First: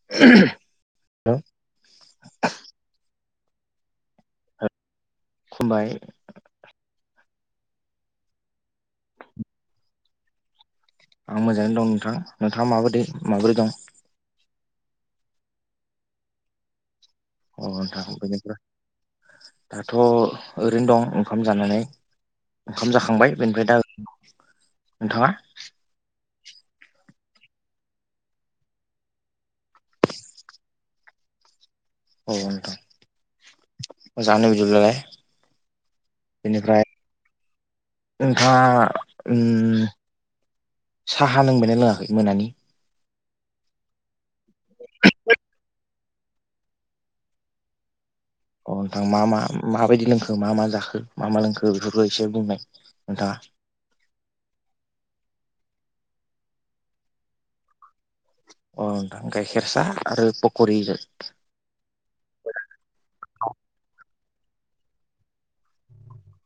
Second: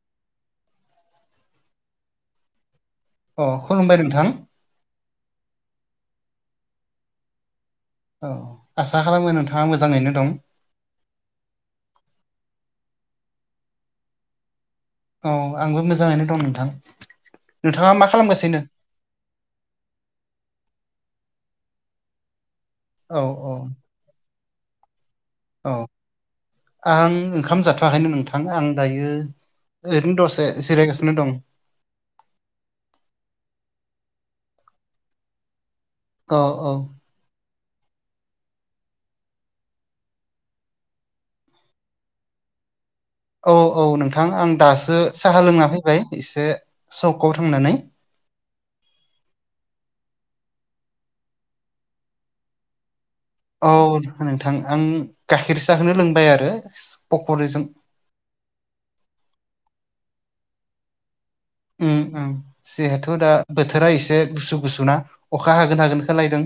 [inaudible] Hello अ खुलुमबाय नोंथां। खुलुमबाय। औ आसा खालामो नोंथाङा मोजाङैनो दं। आं मोजाङै दं नोंथां नोंथाङा माबोरै माबोरै दं? औ आंबो मोजाङैनो दं नोंथां अ नोंथाङा नोंथां मा बेनिफ्राय खालामगासिनो? दाथ' ओरैनो दं ओंखाम जानानै ओंखाम औ जाखांबाय औ बेनिफ्राय दा नोंथाङा औ आं ओंखाम जाथ'वाखैनो नोंथां आं दायो ओरैनो दसे जिरायगासिनो दं। औ नोंथां मोजांनो बिदिब्लाय। औ औ बेनिफ्राय नोंथाङा ओम साहा लोंबायना लोङाखै मोनानि? औ औ नोंथां आं दासो साहा लोङा फैबाय एसे सकआव थांनानै। अ नोंथाङा मा मा माबायदि लोंखो मा मा जाखो मा मा लोंखो बेफोरखौ एसे बुंनाय नोंथां। औ नोंथां आं गाइखेर साहखौनो लोंबाय आरो पकरिजों। अ नोंथां गाइखेर सा आरो पकरिजों। उम उम। जिहेथु दा बोथोरा एसे गुसु गुसु ना अखा हागोन हागोन खालायदों।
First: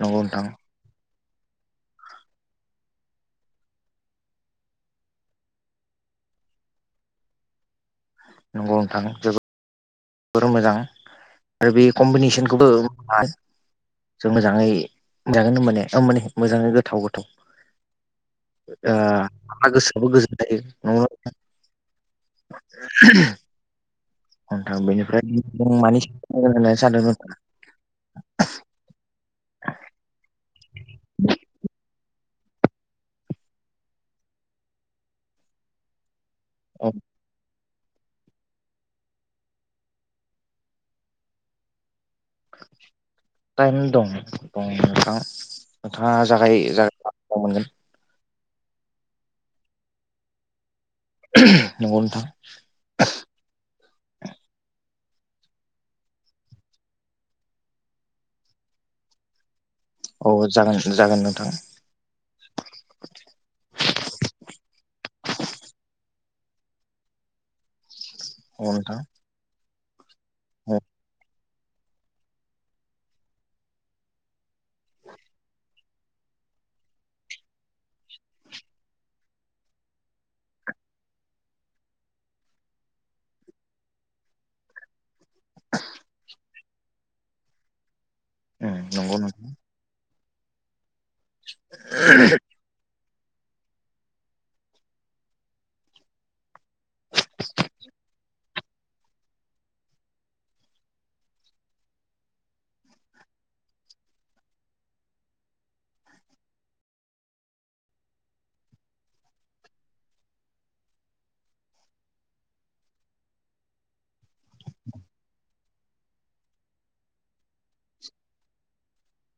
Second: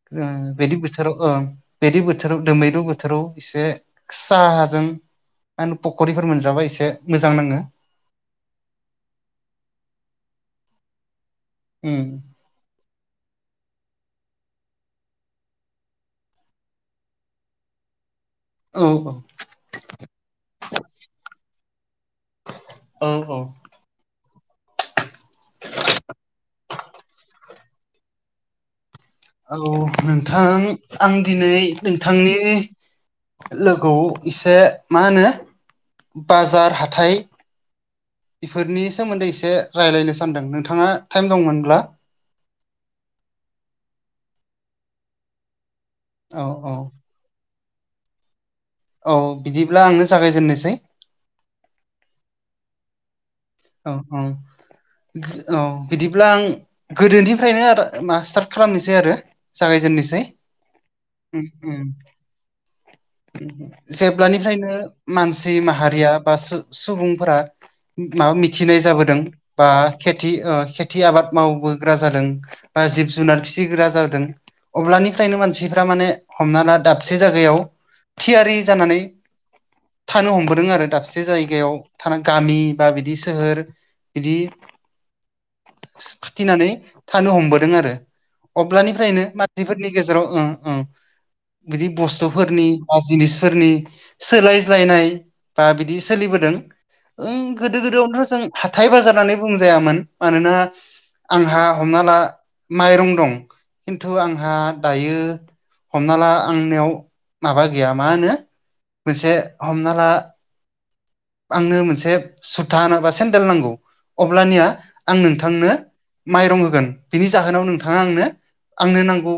नंगौ ओं नोंथां बेदि बोथोराव ओं बेदि बोथोराव दोमैरु बोथोराव एसे साहाजों मा होनो फखरिफोर मोनजाबा एसे मोजां नाङो। नंगौनो नोंथां। मोजां आरो बे उम कम्बिनेसनखौबो जों मोजाङै जागोन होनबाने ओमाने माने मोजाङै गोथाव गोथाव। औ हा गोसोआबो गोजोननायायो नंगौना नोंथां। औ औ नोंथां बेनिफ्राय जों मानि सायाव रायलायनो सानदोंमोन। औ नोंथां आं दिनै नोंथांनि लोगोआव इसे मा होनो बाजार नोंथां हाथाय बेफोरनि सोमोन्दै एसे रायज्लायनो सानदों नोंथाङा टाइम दंमोनब्ला। टाइम दं दं नोंथां नोंथाङा औ जागाय औ जा औ मोनगोन। औ बिदिब्ला आंनो जागायजेननोसै। नंगौ नोथां। औ ओं औ बिदिब्ला आं गोदोनिफ्रायनो मा स्टार्ट खालामनोसै आरो जागायजेननो सै औ जागोन जागोन उम नोंथां उम। जेब्लानिफ्रायनो मानसि माहारिया बा सो सुबुंफोरा माबा औ मिथिनाय नोंथां जाबोदों बा खेथि ओ औ खेथि आबाद मावबो ग्रा जादों बा जिब जुनार फिसिग्रा जादों। अब्लानिफ्रायनो मानसिफ्रा माने हमना ला दाबसे जागायाव थियारि जानानै थानो हमबोदों आरो दाबसे जायगायाव थाना गामि बा बिदि सोहोर बिदि खाथिनानै थानो हमबोदों आरो नंगौ अब्लानिफ्रायनो नोंथां मानसिफोरनि गेजेराव ओं ओं बिदि बुस्थुफोरनि बा जिनिसफोरनि सोलायज्लायनाय बा बिदि सोलिबोदों नोथ' जों हाथाय बाजार होननानै बुंजायामोन मानोना आंहा हमना ला माइरं दं खिन्थु आंहा दायो हमना ला आंनियाव माबा गैया मा होनो मोनसे हमना ला आंनो मोनसे सुथा ना बा सेन्देल नांगौ अब्लानिया आं नोंथांनो माइरं होगोन बिनि जाहोनाव नोंथाङा आंनो आंनो नांगौ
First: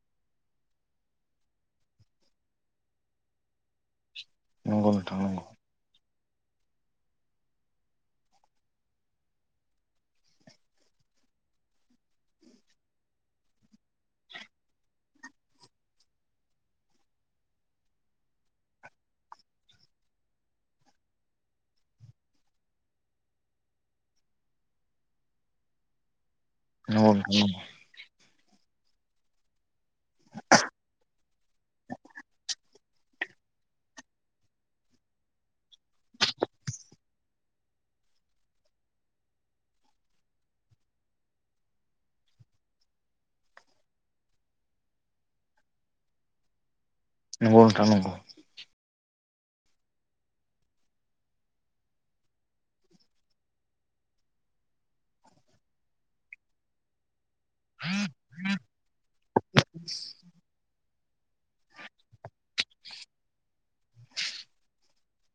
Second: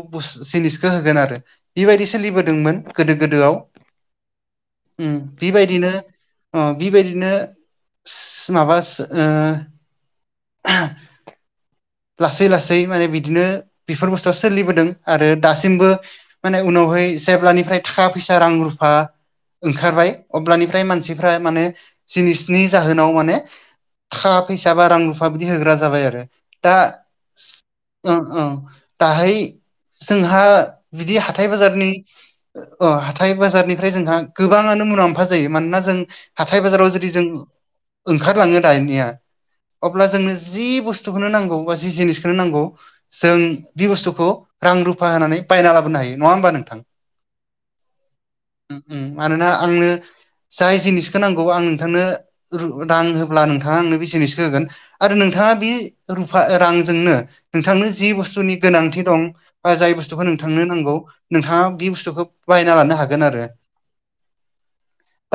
जिनिसखौ होगोन आरो बेबायदि सोलिबोदोंमोन गोदो गोदोआव नंगौ ओम नोंथां नंगौ बिबायदिनो अ बिबायदिनो माबा ओ लासै लासै माने बिदिनो बेफोर बुस्थुआ सोलिबोदों आरो दासिमबो माने उनावहाय जेब्लानिफ्राय थाखा फैसा रां रुफा ओंखारबाय अब्लानिफ्राय मानसिफ्रा माने जिनिसनि जाहोनाव माने थाखा फैसा बा रां रुफा बिदि होग्रा जाबाय आरो दा नंगौ ओ ओ दाहाय जोंहा बिदि हाथाय बाजारनि अ हाथाय बाजारनिफ्राय जोंहा गोबाङानो मुलाम्फा जायो मानोना जों हाथाय बाजाराव जुदि जों ओंखारलाङो दानिया अब्ला जोंनो जि बुस्थुखौनो नांगौ बा जि जिनिसखौनो नांगौ जों बे बुस्थुखौ रां रुफा होनानै बायना लाबोनो हायो नङा होमबा नोंथां नंगौ नोंथां नंगौ मानोना आंनो जाय जिनिसखौ नांगौ आं नोंथांनो रां होब्ला नोंथाङा आंनो बि जिनिसखौ होगोन आरो नोंथाङा बे रुफा रांजोंनो नोंथांनो जि बुस्थुनि गोनांथि दं बा जाय बुस्थुखौ नोंथांनो नांगौ नोंथाङा बे बुस्थुखौ बायना लानो हागोन आरो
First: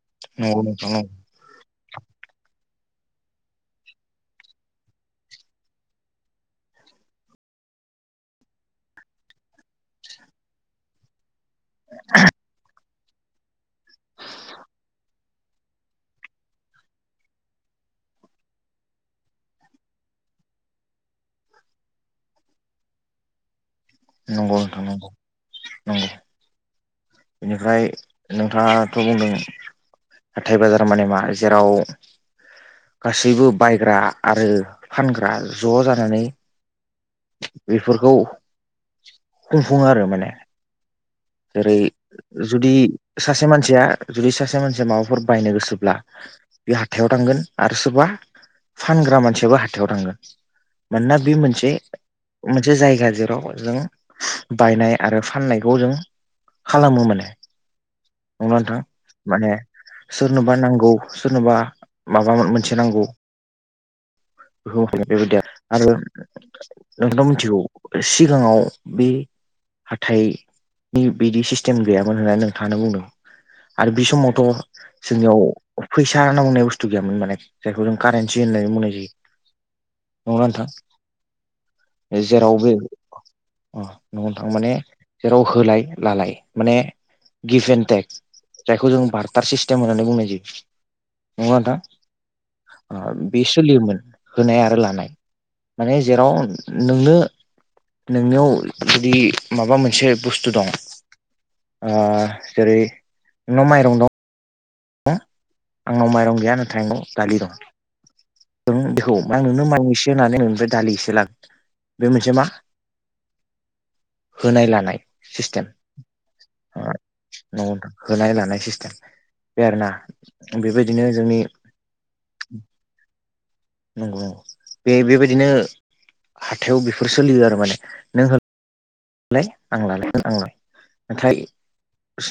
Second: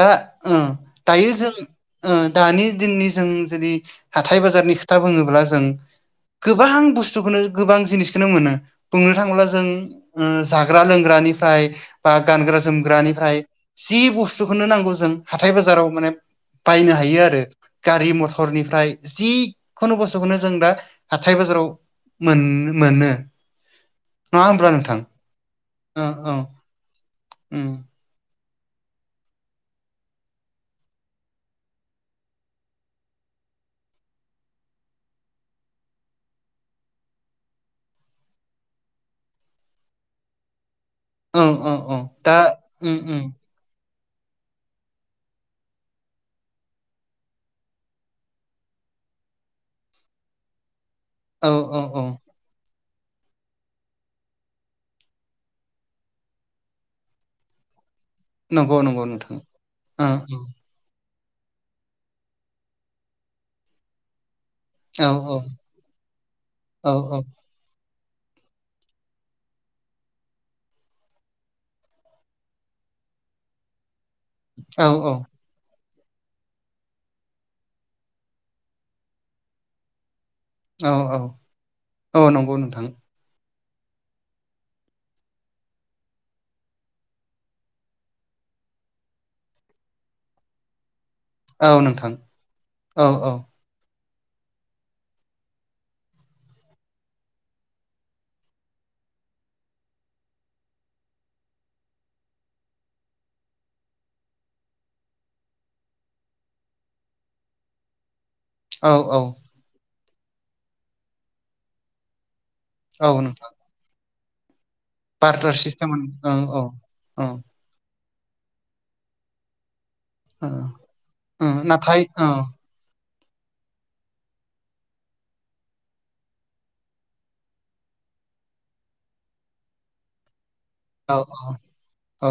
दा ओ नंगौ नोंथां नंगौ दायो जों ओ दानि दिननि जों जुदि हाथाय बाजारनि खोथा बुङोब्ला जों गोबां बुस्थुखौनो गोबां जिनिसखौनो मोनो बुंनो थाङोब्ला जों जाग्रा लोंग्रानि फ्राय बा गानग्रा जोमग्रानिफ्राय जि बुस्थुखौनो नांगौ जों हाथाय बाजाराव माने बायनो हायो आरो गारि मथरनिफ्राय जिखुनु बुस्थुखौनो जों दा हाथाय बाजाराव मोन मोनो नंगौ नोंथां नंगौ अ नंगौ अ बेनिफ्राय नोंथाङाथ' बुंदों हाथाइ बाजार माने मा जेराव गासैबो बायग्रा आरो फानग्रा ज' जानानै बेफोरखौ बुंफुङो आरो माने औ औ जेरै औ दा जुदि उम उम सासे मानसिया जुदि सासे मानसिया माबाफोर बायनो गोसोब्ला बे हाथायाव थांगोन आरो सोरबा फानग्रा मानसियाबो हाथायाव थांगोन मानोना बे औ मोनसे औ औ मोनसे जायगा जेराव जों बायनाय आरो फाननायखौ जों खालामो माने नंगौ नंगौ नोंथां नंगौ नोंथां माने औ सोरनोबा नांगौ सोरनोबा माबा मोनसे नांगौ औ बेबायदिया आरो औ नोंथ' मिथिगौ सिगाङाव बे हाथाइ नि बिदि सिस्टेम गैयामोन होननानै नोंथाङानो बुंदों आरो बे समावथ' जोंनियाव फैसा होनना बुंनाय बुस्थु गैयामोन माने जायखौ जों कारेन्सि होननानै बुंनाय जायो नंङा नोंथां औ औ औ नंगौ जेरावबो नोंथां अ न'नो थां माने जेराव होलाय लालाय माने गिफ्ट एणड टेक जायखौ जों बार्टार सिस्टेम होननानै बुंनाय जायो। नंङा नोंथां औ औ ओ-बिस सोलियोमोन होनाय आरो लानाय माने जेराव नोंनो नोंनियाव जुदि माबा मोनसे बुस्थु दं। जेरै नोंनाव माइरं दं। बा आंनाव माइरं गैया नाथाय आंनाव दालि दं औ नों बेखौ। औ नों माय इसे होनानै ननिफ्राय दालि एसे लागोन बे मोनसे मा? औ नंगौ होनाय लानाय बार्टार सिस्टेम सिस्टेमाव ओ औ औ। ओ- होनाय लानाय सिस्टेम। बे आरोना बेबायदिनो जोंनि ओ-नाथाइ ओ नंगौ नंगौ बे बेबायदिनो हाथायाव बेफोर सोलियो आरो माने नों नालाय आं लालायगोन आंलाय औ नाथाय औ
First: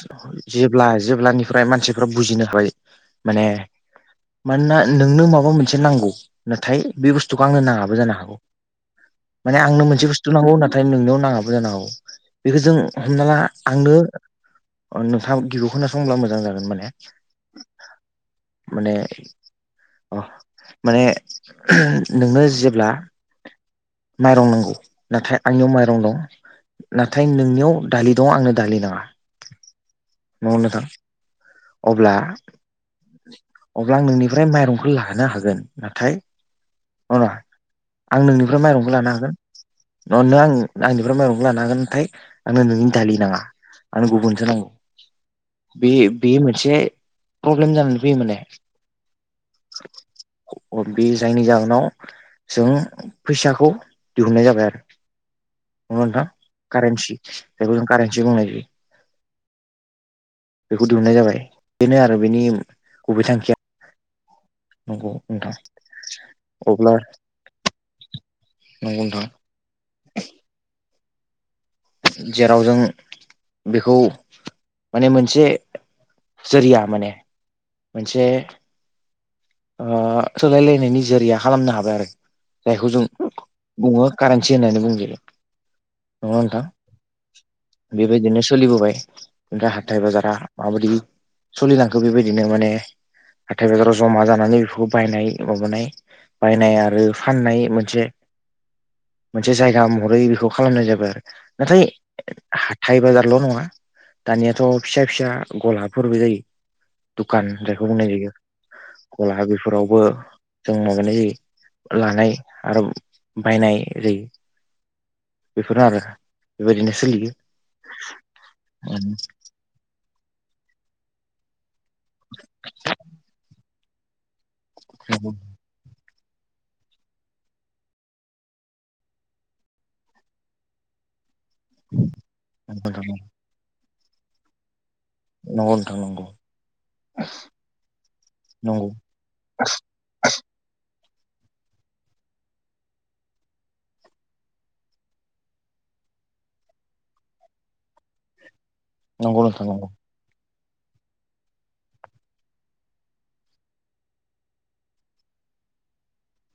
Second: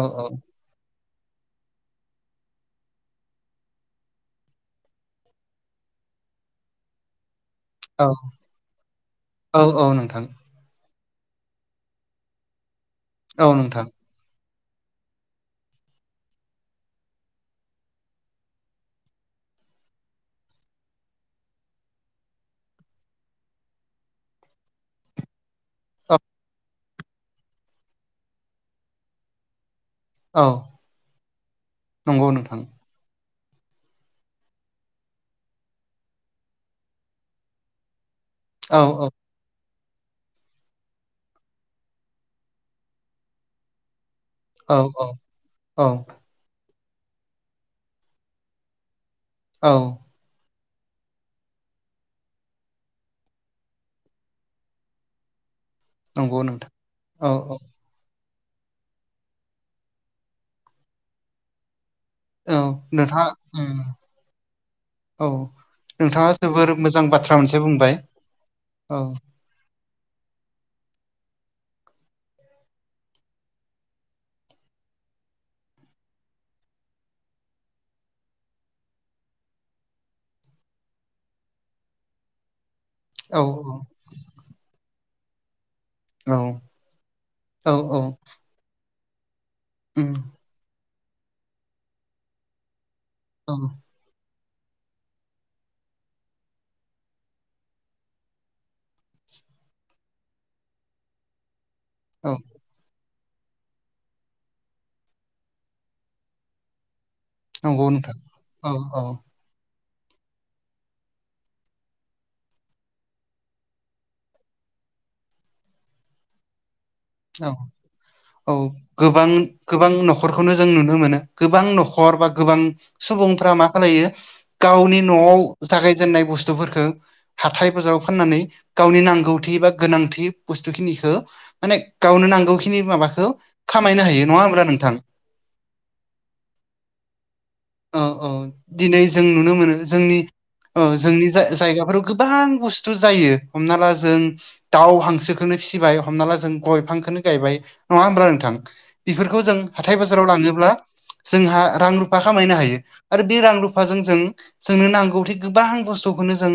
जेब्ला जेब्लानिफ्राय मानसिफ्रा बुजिनो हाबाय माने। मानोना नोंनो माबा मोनसे नांगौ नाथाय बे बुस्थुखौ आंनो नाङा। बो औ जानो हागौ। औ आंनो औ मोनसे नोंथां बुस्थु नांगौ। ओ नोंनियाव नाङाबो जानो हागौ बेखौ जों हमना ला औ नोंथां आंनो ओ-नोंथाङा गिबियाव खोनासंब्ला मोजां जागोन माने माने। अ माने नोंनो जेब्ला माइरं नांगौ। नाथाय आंनियाव माइरं दं औ नाथाय नोंनियाव दालि दं आंनो दालि नाङा। औ नंगौ नोंथां अब्ला- नंगौ नोंथां अब्ला आं नोंनिफ्राय माइरंखौ लाहोनो हागोन नाथाय नङा नङा आं नोंनिफ्राय औ माइरंखौ औ लानो हागोन न-ओ-आं आंनि [unintelligible] माइरंखौ लानो हागोन नाथाय आंनो नोंनि दालि नाङा। आरों गुबुनसो नांगौ औ औ औ बे बेयो मोनसे प्रब्लेम जानानै फैयो माने। औ बे जायनि जाहोनाव जों फैसाखौ दिहुननाय जाबाय आरो। नंगौ ना नोंथां कारन्सि। औ औ जायखौ जों कारन्सि बुंनाय जायो। बेखौ दिहुननाय जाबाय बेनो आरो। बेनि औ नोंथाङा गुबै थांखिया। नंगौ औ नोंथां नोंथाङा जोबोर अब्ला मोजां बाथ्रा मोनसे बुंबाय नंगौ औ नोंथां। जेराव जों बेखौ माने मोनसे जरिया माने मोनसे ओ सोलायलायनायनि जोरैया खालामनो हाबाय आरो जायखौ जों। औ औ नो कारेनसि होननानै बुं नङा औ ओनथां औ औ बेबायदिनो सोलिबोबाय ओमफ्राय हाथथाय बाजारा माबायदि सोलिलांखो बेबायदिनो माने हाथाय बाजाराव जमा जा नानै बेखौ बायनाय माबानाय बायनाय आरो फाननाय मोनसे। मोनसे जायगा महरै बेखौ खालामनाय जाबाय आरो नाथाय औ हाइ बाजारल' नङा दानियाथ' फिसा फिसा गलाफोरबो जायो नंगौ नोंथां औ औ बा बेफोरावबो जों माबानाय जायो लानाय आरो बायनाय जायो बेफोरनो आरो। बेबायदिनो सोलियो। औ औ गोबां गोबां न'खरखौनो जों नुनो मोनो गोबां न'खर बा गोबां सुबुंफ्रा मा खालायो गावनि नंगौ न'आव जागायजेननाय बुस्थुफोरफोरखौ हाथाय बाजाराव फाननानै गावनि नांगौथि बा गोनांथि बुस्थु खिनिखौ माने गावनो नांगौखिनि नोंथां नंगौ माबाखौ खामायनो हायो नङा होमब्ला नोंथां? नंगौ नोंथां नंगौ। औ औ दिनै नंगौ जों नुनो मोनो जोंनि औ जोंनि जाय जायगाफोराव गोबां बुस्थु जायो हमना ला जों दाउ हांसोखौनो फिसिबाय हमना ला जों गय बिफांखौनो गायबाय नङा होमबा नोंथां? बेफोरखौ जों नोंथां नंगौ हाथाय बाजाराव लाङोब्ला जोंहा रां रुफा खामायनो हायो आरो बे रां रुफाजों जों जोंनो नांगौथिे गोबां बुस्थुखौनो जों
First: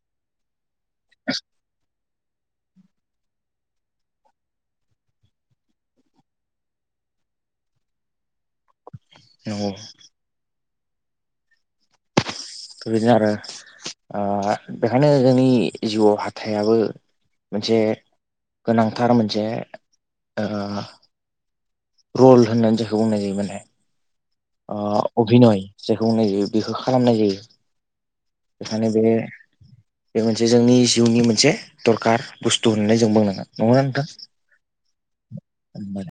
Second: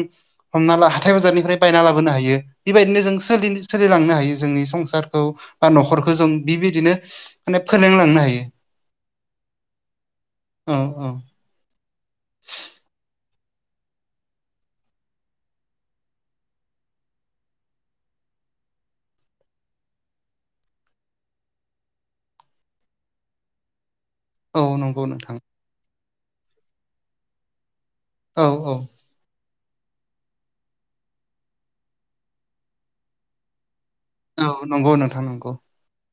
हमना ला हाथाय बाजारनिफ्राय बायना लाबोनो हायो। बेबायदिनो जों सोलि सोलिलांनो हायो जोंनि संसारखौ बा न'खरखौ जों बेबायदिनो माने फोरोंलांनो हायो। नंगौ। औ औ। बेबायदिनो आरो ओ बेखायनो जोंनि जिउआव हाथाइयाबो मोनसे गोनांथार मोनसे ओ रल होननानै जायखौ बुंनाय जायो माने औ ओ नंगौ नोंथां अभिनय। जायखौ होननाय जायो बेखौ खालामनाय जायो औ औ बेखायनो बे बे मोनसे जोंनि जिउनि मोनसे दरखार बुस्थु होननानै जों बुंनांगोन नंगौना नोंथां? औ नंगौ नोंथां नंगौ। [inaudible]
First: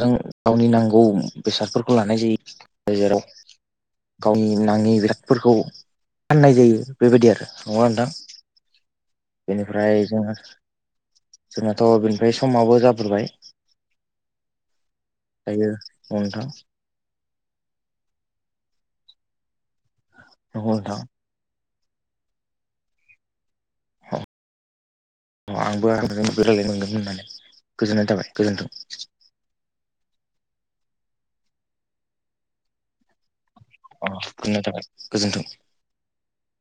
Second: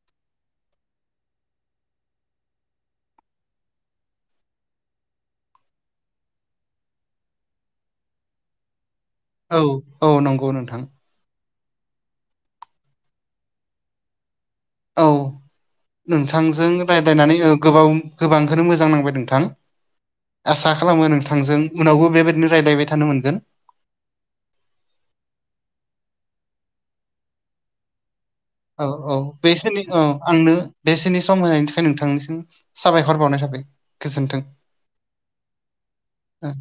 जों गावनि नांगौ बेसादफोरखौ लानाय जायो जेराव गावनि नाङि बिरादफोरखौ फाननाय जायो बेबायदि आरो नङा नोंथां? औ बेनिफ्राय औ जों नंगौ नोंथां जोंनाथ' बेनिफ्राय समाबो जाब्रबाय। दायो औ नोंथां नोंथांजों रायज्लायनानै औ गोबाव गोबांखौनो मोजां नांबाय नोंथां नंगौ आसा खालामो नोंथां नों थांजों उनावबो बेबायदिनो रायज्लायबाय थानो मोनगोन। अ आंबो आंजों रायलायनो मोनगोन होननानै गोजोननाय थाबाय गोजोन्थों। औ औ बेसोनि अ आंनो बेसोनि सम होनायनि थाखाय नोंथांनिसिम साबायखर बावनाय थाबाय। अ गोजोन्थों [unintelligible] गोजोन्थों। औ।